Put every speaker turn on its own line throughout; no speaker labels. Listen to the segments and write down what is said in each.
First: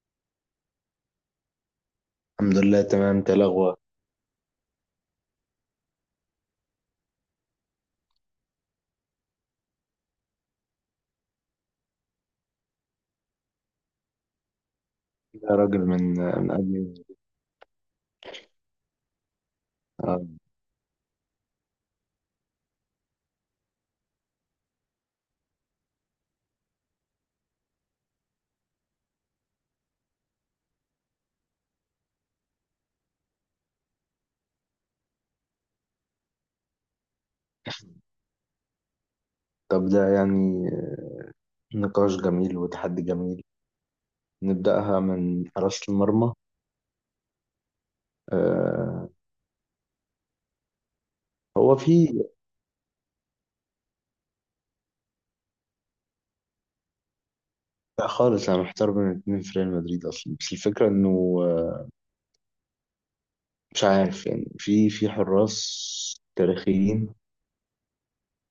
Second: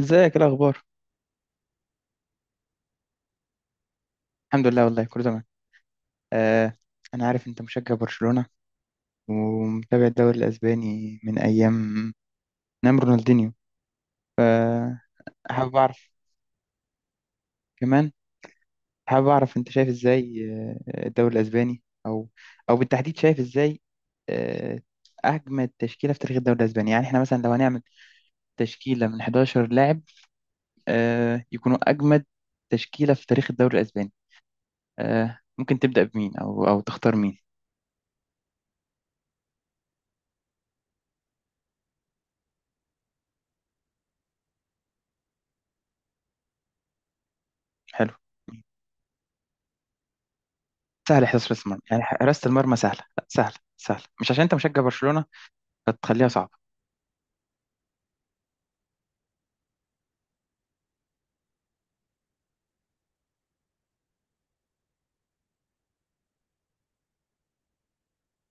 ازيك؟ ايه الاخبار؟
الحمد لله، تمام. انت إيه الاخبار؟
الحمد لله والله كله تمام. آه. انا عارف انت مشجع برشلونة ومتابع الدوري الاسباني من ايام. نعم رونالدينيو.
يا
حابب
راجل، من
اعرف
من قبل.
كمان. حابب اعرف انت شايف
آه.
ازاي. الدوري الاسباني او بالتحديد شايف ازاي؟ آه، اجمد تشكيلة في تاريخ الدوري الاسباني، يعني احنا مثلا لو هنعمل تشكيلة من 11 لاعب يكونوا اجمد تشكيلة في تاريخ الدوري الاسباني. ممكن تبدأ بمين او تختار مين؟
طب ده يعني نقاش جميل وتحدي جميل. نبدأها من حراسة المرمى.
حلو.
آه،
سهل، حراسة
هو
المرمى يعني
في.
حراسة المرمى سهلة، لا سهلة سهلة، مش عشان انت مشجع برشلونة فتخليها صعبة.
لا خالص، انا محتار بين اتنين في ريال مدريد اصلا، بس الفكرة انه آه، مش عارف يعني في حراس تاريخيين،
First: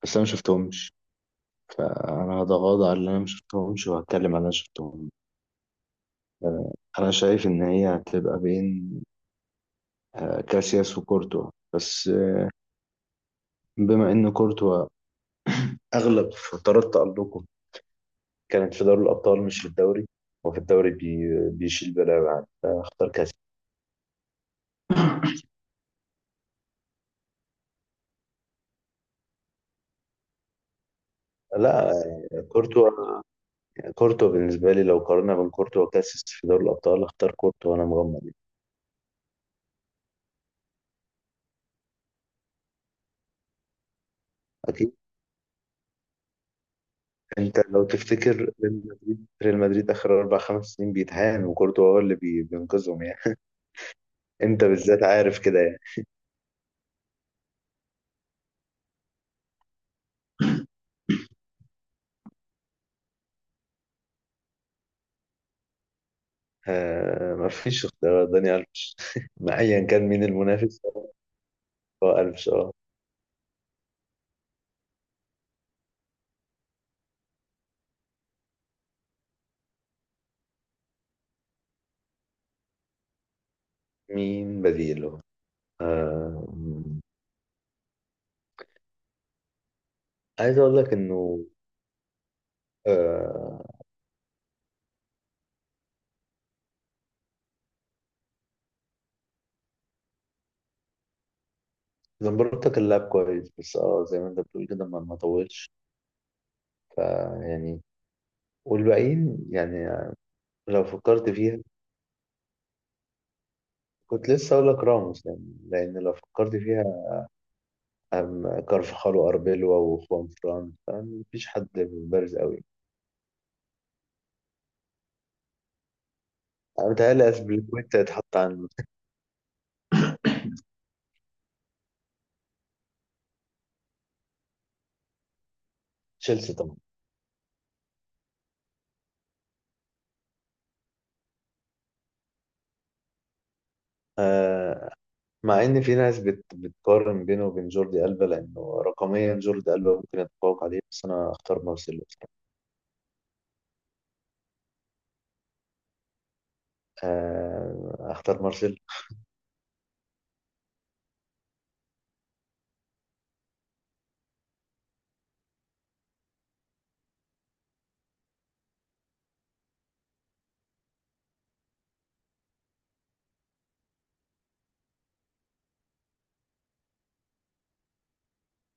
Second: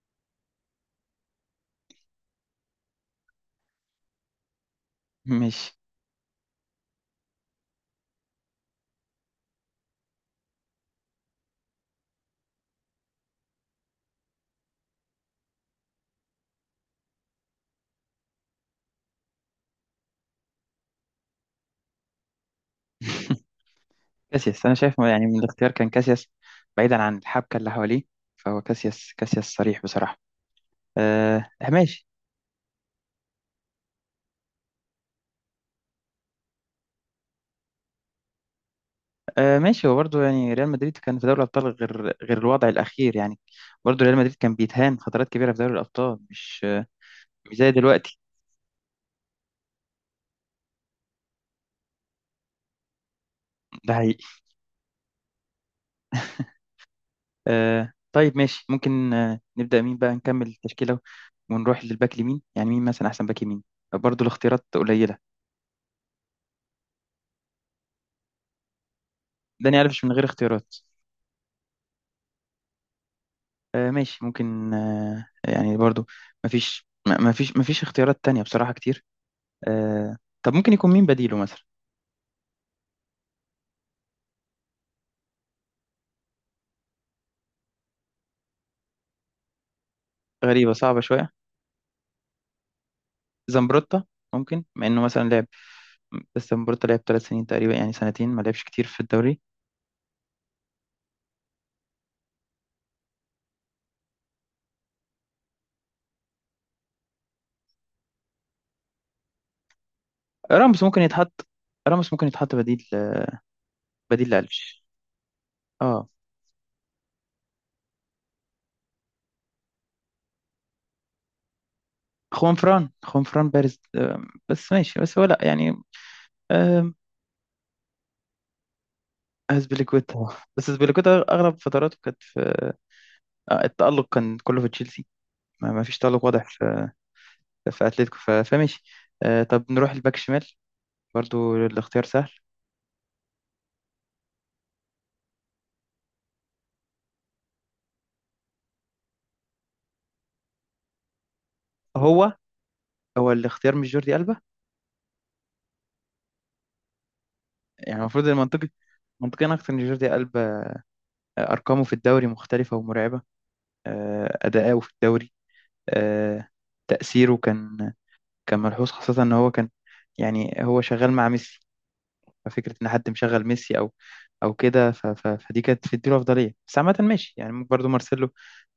بس انا ما شفتهمش، فانا هتغاضى على اللي انا ما شفتهمش وهتكلم على اللي انا شفتهم.
ماشي.
آه، انا شايف ان هي هتبقى بين كاسياس وكورتوا، بس بما ان كورتوا أغلب فترات تألقه كانت في دوري الأبطال مش في الدوري، وفي الدوري بيشيل بلاوي عادي، فاختار كاس.
كاسياس، انا شايف يعني من الاختيار كان كاسياس، بعيدا عن الحبكة اللي حواليه، فهو كاسياس صريح بصراحة. آه
لا،
ماشي.
كورتوا. كورتوا بالنسبة لي لو قارنا بين كورتوا وكاسيس في دوري الأبطال اختار كورتوا وأنا مغمض يعني.
آه ماشي، هو برضه يعني ريال مدريد كان في دوري الابطال غير الوضع الاخير، يعني برضه ريال مدريد كان
أكيد.
بيتهان فترات كبيرة في دوري الابطال، مش
أنت
زي
لو
دلوقتي.
تفتكر ريال مدريد آخر أربع خمس سنين بيتهان، وكورتوا هو اللي بينقذهم يعني.
ده.
أنت بالذات عارف كده يعني.
آه طيب ماشي، ممكن نبدأ مين بقى نكمل التشكيلة، ونروح للباك اليمين. يعني مين مثلا أحسن باك يمين؟ برضو الاختيارات قليلة.
آه، مفيش اختيار، داني ألفيش، ما
داني
أيا
ألفيش
كان
من
مين
غير اختيارات.
المنافس. هو ألفيش، أه.
آه ماشي، ممكن يعني برضو مفيش م- مفيش مفيش اختيارات تانية بصراحة كتير. آه. طب ممكن يكون مين بديله مثلا؟
مين بديله؟ آه، عايز
غريبة،
اقول لك
صعبة شوية.
انه آه
زمبروتا ممكن مع إنه مثلا لعب، بس زمبروتا لعب 3 سنين تقريبا، يعني سنتين ما لعبش كتير في الدوري.
زمبروتا كان لاعب كويس، بس زي ما انت بتقول كده ما طولش، فيعني، والباقيين يعني.
راموس
لو
ممكن
فكرت
يتحط
فيها،
راموس ممكن يتحط بديل، بديل
كنت لسه اقول
لألفيش.
لك راموس يعني، لان
اه.
لو فكرت فيها كارفخال واربيلو وخوان فران، مفيش حد بارز
خوان
قوي.
فران خوان فران بارز، بس ماشي، بس هو لا يعني
انا
آه،
متهيألي اسبليكويتا يتحط عن
أسبليكويتا. بس أسبليكويتا أغلب فتراته كانت في التألق كان كله في تشيلسي، ما فيش تألق واضح
تشيلسي طبعا.
في أتلتيكو، فماشي. طب نروح الباك شمال، برضو الاختيار سهل.
آه، مع ان في ناس بتقارن بينه وبين جوردي ألبا، لانه رقميا جوردي ألبا ممكن يتفوق عليه، بس انا اختار مارسيلو.
هو هو الاختيار مش جوردي ألبا؟
آه،
يعني المفروض
اختار
المنطقي،
مارسيلو.
منطقيا أكتر إن جوردي ألبا أرقامه في الدوري مختلفة ومرعبة، أداؤه في الدوري آه، تأثيره كان ملحوظ، خاصة إن هو كان يعني هو شغال مع ميسي، ففكرة إن حد مشغل ميسي أو كده، فدي كانت بتديله أفضلية، بس عامة ماشي يعني ممكن برضه مارسيلو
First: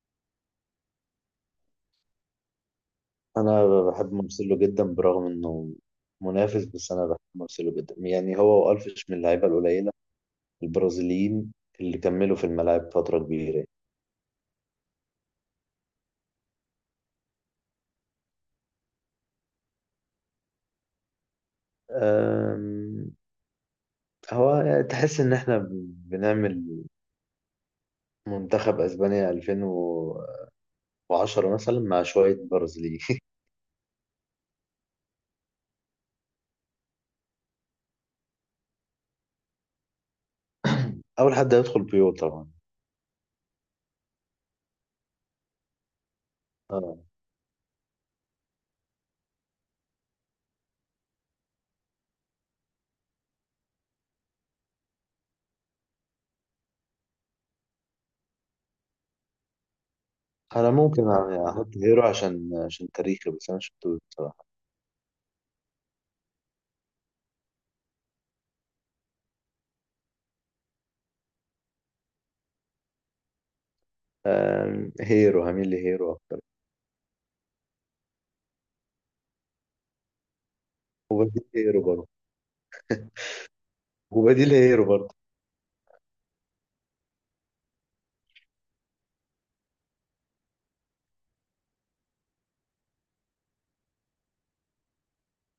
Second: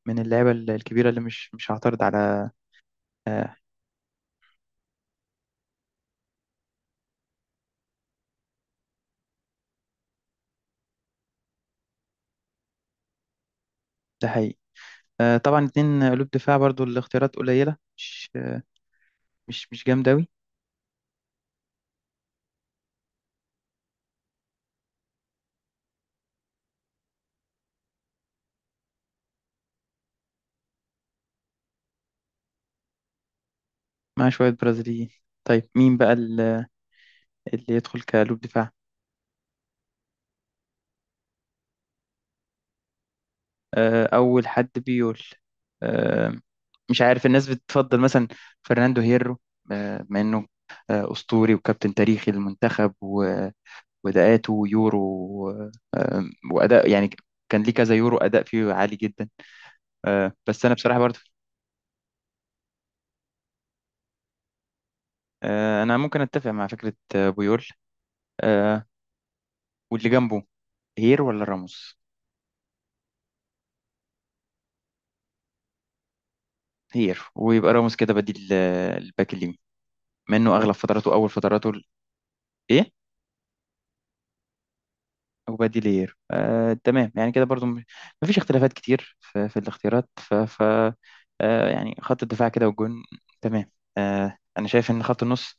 من اللعيبة الكبيرة اللي مش هعترض على.
انا بحب مارسيلو جدا برغم انه منافس، بس انا بحب مارسيلو جدا. يعني هو والفيش من اللعيبه القليله البرازيليين اللي كملوا في الملاعب فتره كبيره.
ده حقيقي. طبعا اتنين قلوب دفاع، برضه الاختيارات قليلة، مش مش جامدة أوي.
آم، هو يعني تحس ان احنا بنعمل منتخب اسبانيا 2010 مثلا مع شويه برازيليين.
مع شوية برازيليين. طيب مين بقى اللي يدخل كقلوب دفاع؟
اول حد هيدخل بيو طبعا.
أول حد بيقول آه،
آه.
مش عارف الناس بتفضل مثلا فرناندو هيرو، بما إنه أسطوري وكابتن تاريخي للمنتخب، واداءاته يورو آه، واداء يعني كان ليه كذا يورو اداء فيه عالي جدا. بس
انا
انا بصراحه
ممكن
برضه
يعني احط هيرو عشان تاريخي، بس انا شفتوش بصراحه.
انا ممكن اتفق مع فكره بويول. آه، واللي جنبه، هير ولا راموس؟
هيرو، هميل لهيرو.
هير ويبقى راموس كده بديل، الباك اليمين منه اغلب فتراته اول
وبديل
فتراته
هيرو برضه.
ايه.
وبديل هيرو برضه.
وبديل هير، تمام يعني كده برضه مفيش اختلافات كتير في الاختيارات، ف, ف يعني خط الدفاع كده والجون. تمام. انا شايف ان خط النص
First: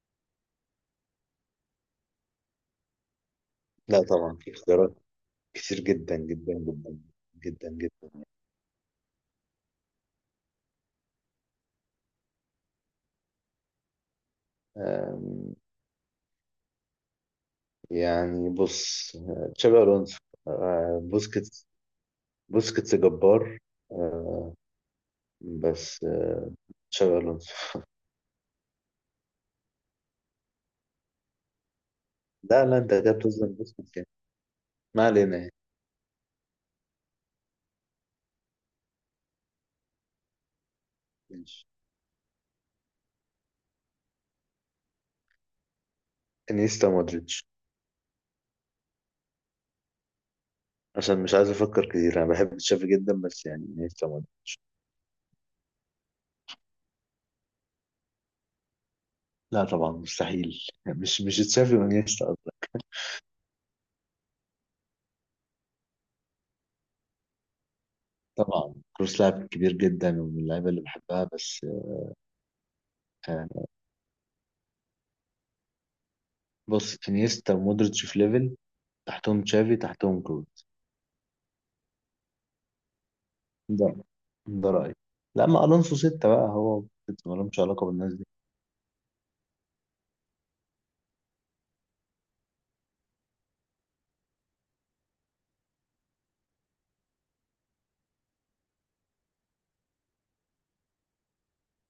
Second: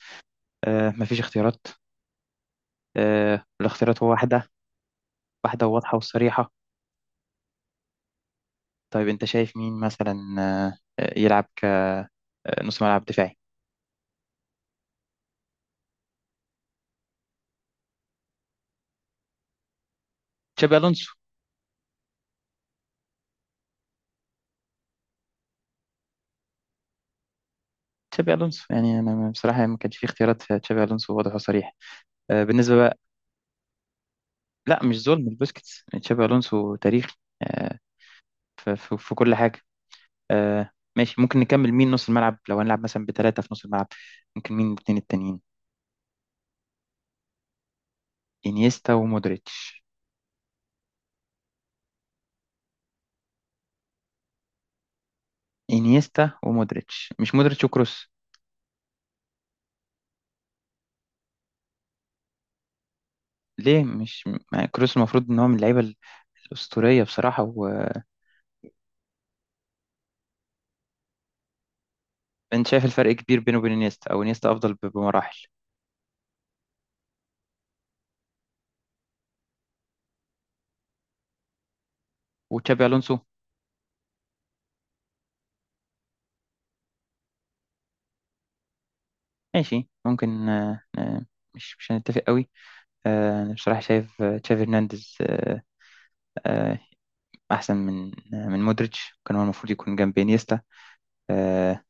مفيش اختيارات،
لا
الاختيارات هو
طبعا
واحدة،
في اختيارات
واحدة
كتير
وواضحة
جدا
وصريحة.
جدا جدا جدا جدا.
طيب أنت شايف مين مثلا يلعب كنص ملعب دفاعي؟
آم، يعني بص، تشابي الونسو،
تشابي ألونسو.
بوسكيتس. بوسكيتس جبار. آه، بس تشابي الونسو.
تشابي ألونسو يعني أنا بصراحة ما كانش في اختيارات، في تشابي ألونسو واضح وصريح
لا
بالنسبة
لا، انت
بقى.
كده بتظلم بوسكيتس يعني.
لا، مش
ما
ظلم
علينا يعني.
لبوسكيتس، تشابي ألونسو تاريخي آه، في كل حاجة. آه، ماشي ممكن
ماشي،
نكمل مين نص الملعب، لو هنلعب مثلا بثلاثة في نص الملعب ممكن مين الاثنين التانيين؟
انيستا مودريتش.
إنيستا ومودريتش.
عشان مش عايز افكر كتير، انا بحب تشافي جدا بس يعني انيستا مودريتش.
إنيستا ومودريتش مش مودريتش وكروس؟
لا طبعا، مستحيل. مش تشافي وانيستا أصلاً.
ليه مش مع كروس؟ المفروض ان هو من اللعيبه الاسطوريه بصراحه، وانت
طبعا كروس لاعب كبير جدا ومن اللعيبه اللي بحبها، بس
شايف الفرق كبير بينه
آه،
وبين انيستا، او انيستا افضل بمراحل
بص، انيستا ومودريتش في ليفل، تحتهم تشافي، تحتهم كروس.
وتشابي الونسو؟
ده ده رأيي. لا، ما الونسو ستة بقى هو، ستة مالهمش علاقة بالناس دي.
ماشي ممكن مش هنتفق قوي. انا بصراحه شايف تشافي هرنانديز آه، احسن من من مودريتش، كان هو المفروض يكون جنب انيستا آه،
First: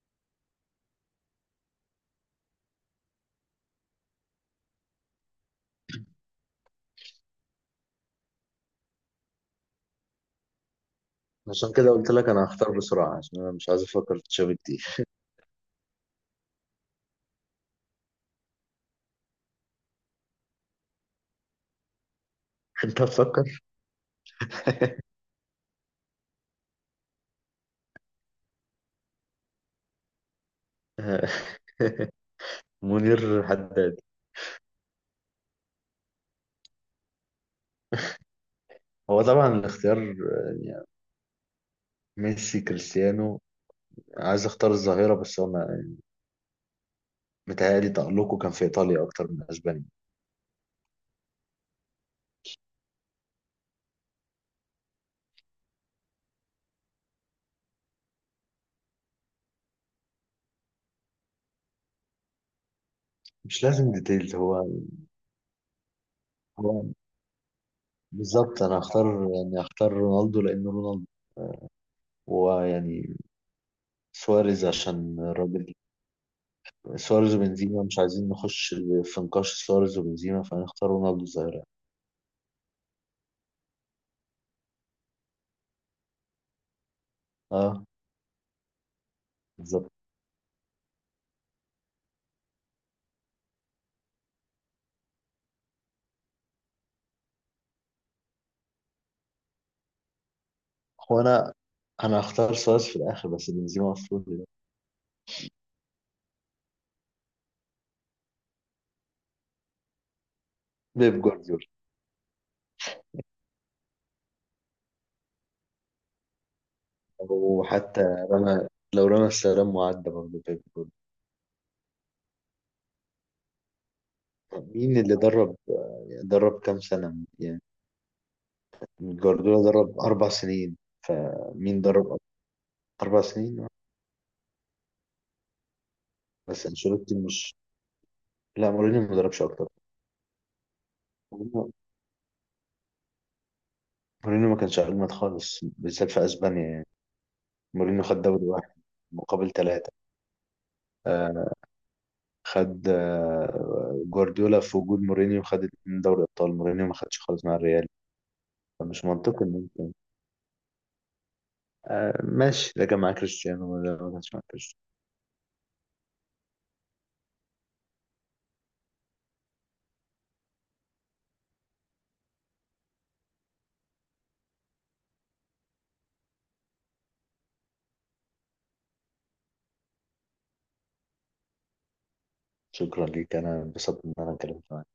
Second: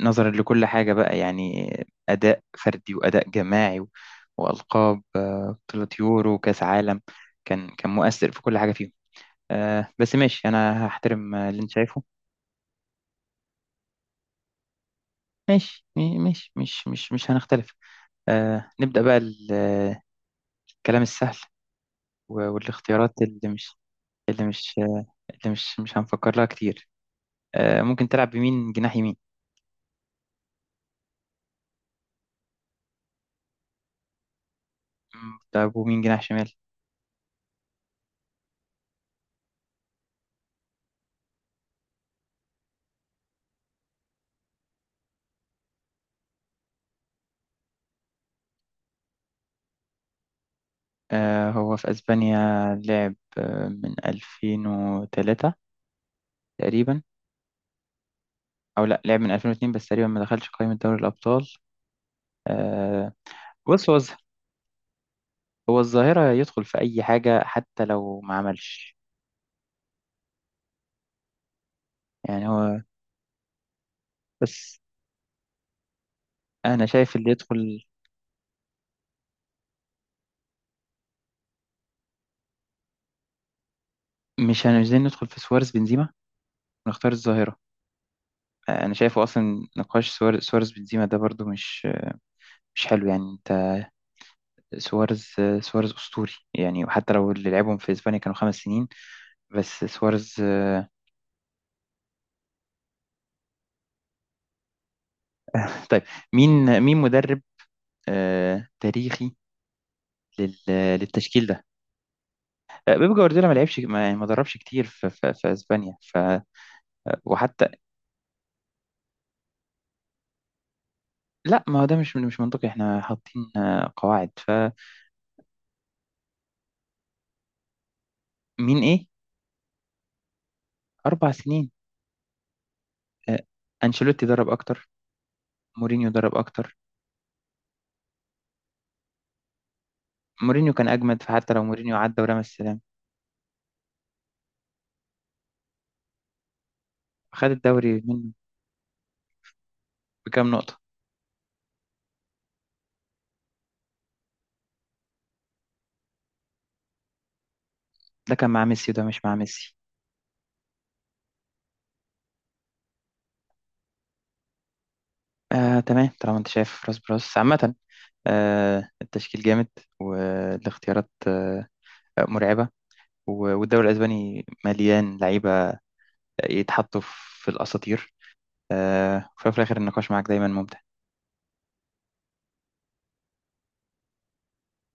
نظرا لكل حاجه بقى، يعني اداء فردي واداء جماعي والقاب بطوله يورو وكاس عالم، كان مؤثر في كل حاجه فيهم. آه بس ماشي، انا هحترم اللي انت
عشان كده
شايفه.
قلت لك انا هختار بسرعة، عشان انا مش عايز افكر في تشافي كتير.
ماشي. ماشي مش هنختلف. آه نبدأ بقى الكلام السهل
انت
والاختيارات اللي
هتفكر.
مش، اللي مش آه، اللي مش هنفكر لها كتير. آه ممكن تلعب بمين جناح يمين؟
منير حداد.
طب ومين جناح شمال؟
هو طبعا الاختيار، يعني ميسي كريستيانو. عايز اختار الظاهرة بس هو متهيألي تألقه كان في ايطاليا اكتر من اسبانيا.
آه هو في اسبانيا لعب من 2003 تقريبا. او لا، لعب من 2002 بس تقريبا ما دخلش قائمة دوري الابطال. آه.
مش
بص
لازم
هو
ديتيلز هو.
هو الظاهرة يدخل في
هو
اي حاجة حتى لو ما
بالظبط، انا
عملش
هختار، يعني هختار رونالدو لانه رونالدو،
يعني. هو،
ويعني سواريز
بس
عشان الراجل.
انا شايف اللي
سواريز
يدخل،
وبنزيما، مش عايزين نخش في نقاش سواريز وبنزيما، فهنختار رونالدو الظاهرة.
مش عايزين ندخل في سوارز بنزيما ونختار الظاهرة.
اه،
انا شايفه اصلا
بالظبط.
نقاش سوارز بنزيما ده برضو مش حلو، يعني انت سوارز. سوارز اسطوري، يعني وحتى لو اللي لعبهم في اسبانيا كانوا 5 سنين بس سوارز.
هو، انا هختار سواريز في الاخر، بس بنزيما مفروض يبقى.
طيب مين مدرب تاريخي لل-
بيب
للتشكيل ده؟
جوارديولا.
بيب جوارديولا ما لعبش ما يعني ما دربش كتير في اسبانيا. وحتى
وحتى رمى لو رمى السلام وعدى برضه بيب جوارديولا.
لا، ما هو ده مش منطقي، احنا حاطين قواعد. فمين؟
مين اللي درب، يعني درب كام سنة يعني؟
ايه؟
جوارديولا درب 4 سنين،
4 سنين.
فمين درب أكتر؟ أربع
آه،
سنين
أنشيلوتي درب أكتر. مورينيو درب
بس
أكتر،
أنشيلوتي مش. لا مورينيو ما دربش
مورينيو كان أجمد، فحتى لو
أكتر.
مورينيو عدى ورمى السلام
مورينيو ما كانش أجمد خالص بالذات في أسبانيا يعني.
خد الدوري
مورينيو خد
منه
دوري واحد مقابل 3.
بكام نقطة.
آه، خد جوارديولا في وجود مورينيو خد 2 دوري أبطال، مورينيو ما خدش خالص مع الريال،
ده كان مع ميسي وده
فمش
مش مع
منطقي إن
ميسي.
أنت. آه ماشي، ده كان مع كريستيانو ولا ما كانش مع كريستيانو.
آه تمام، طالما أنت شايف راس براس. عامة آه التشكيل جامد، والاختيارات آه مرعبة، والدوري الأسباني مليان لعيبة يتحطوا في الأساطير. آه وفي الآخر النقاش معاك دايما ممتع.
شكرا ليك، أنا انبسطت إن أنا اتكلمت.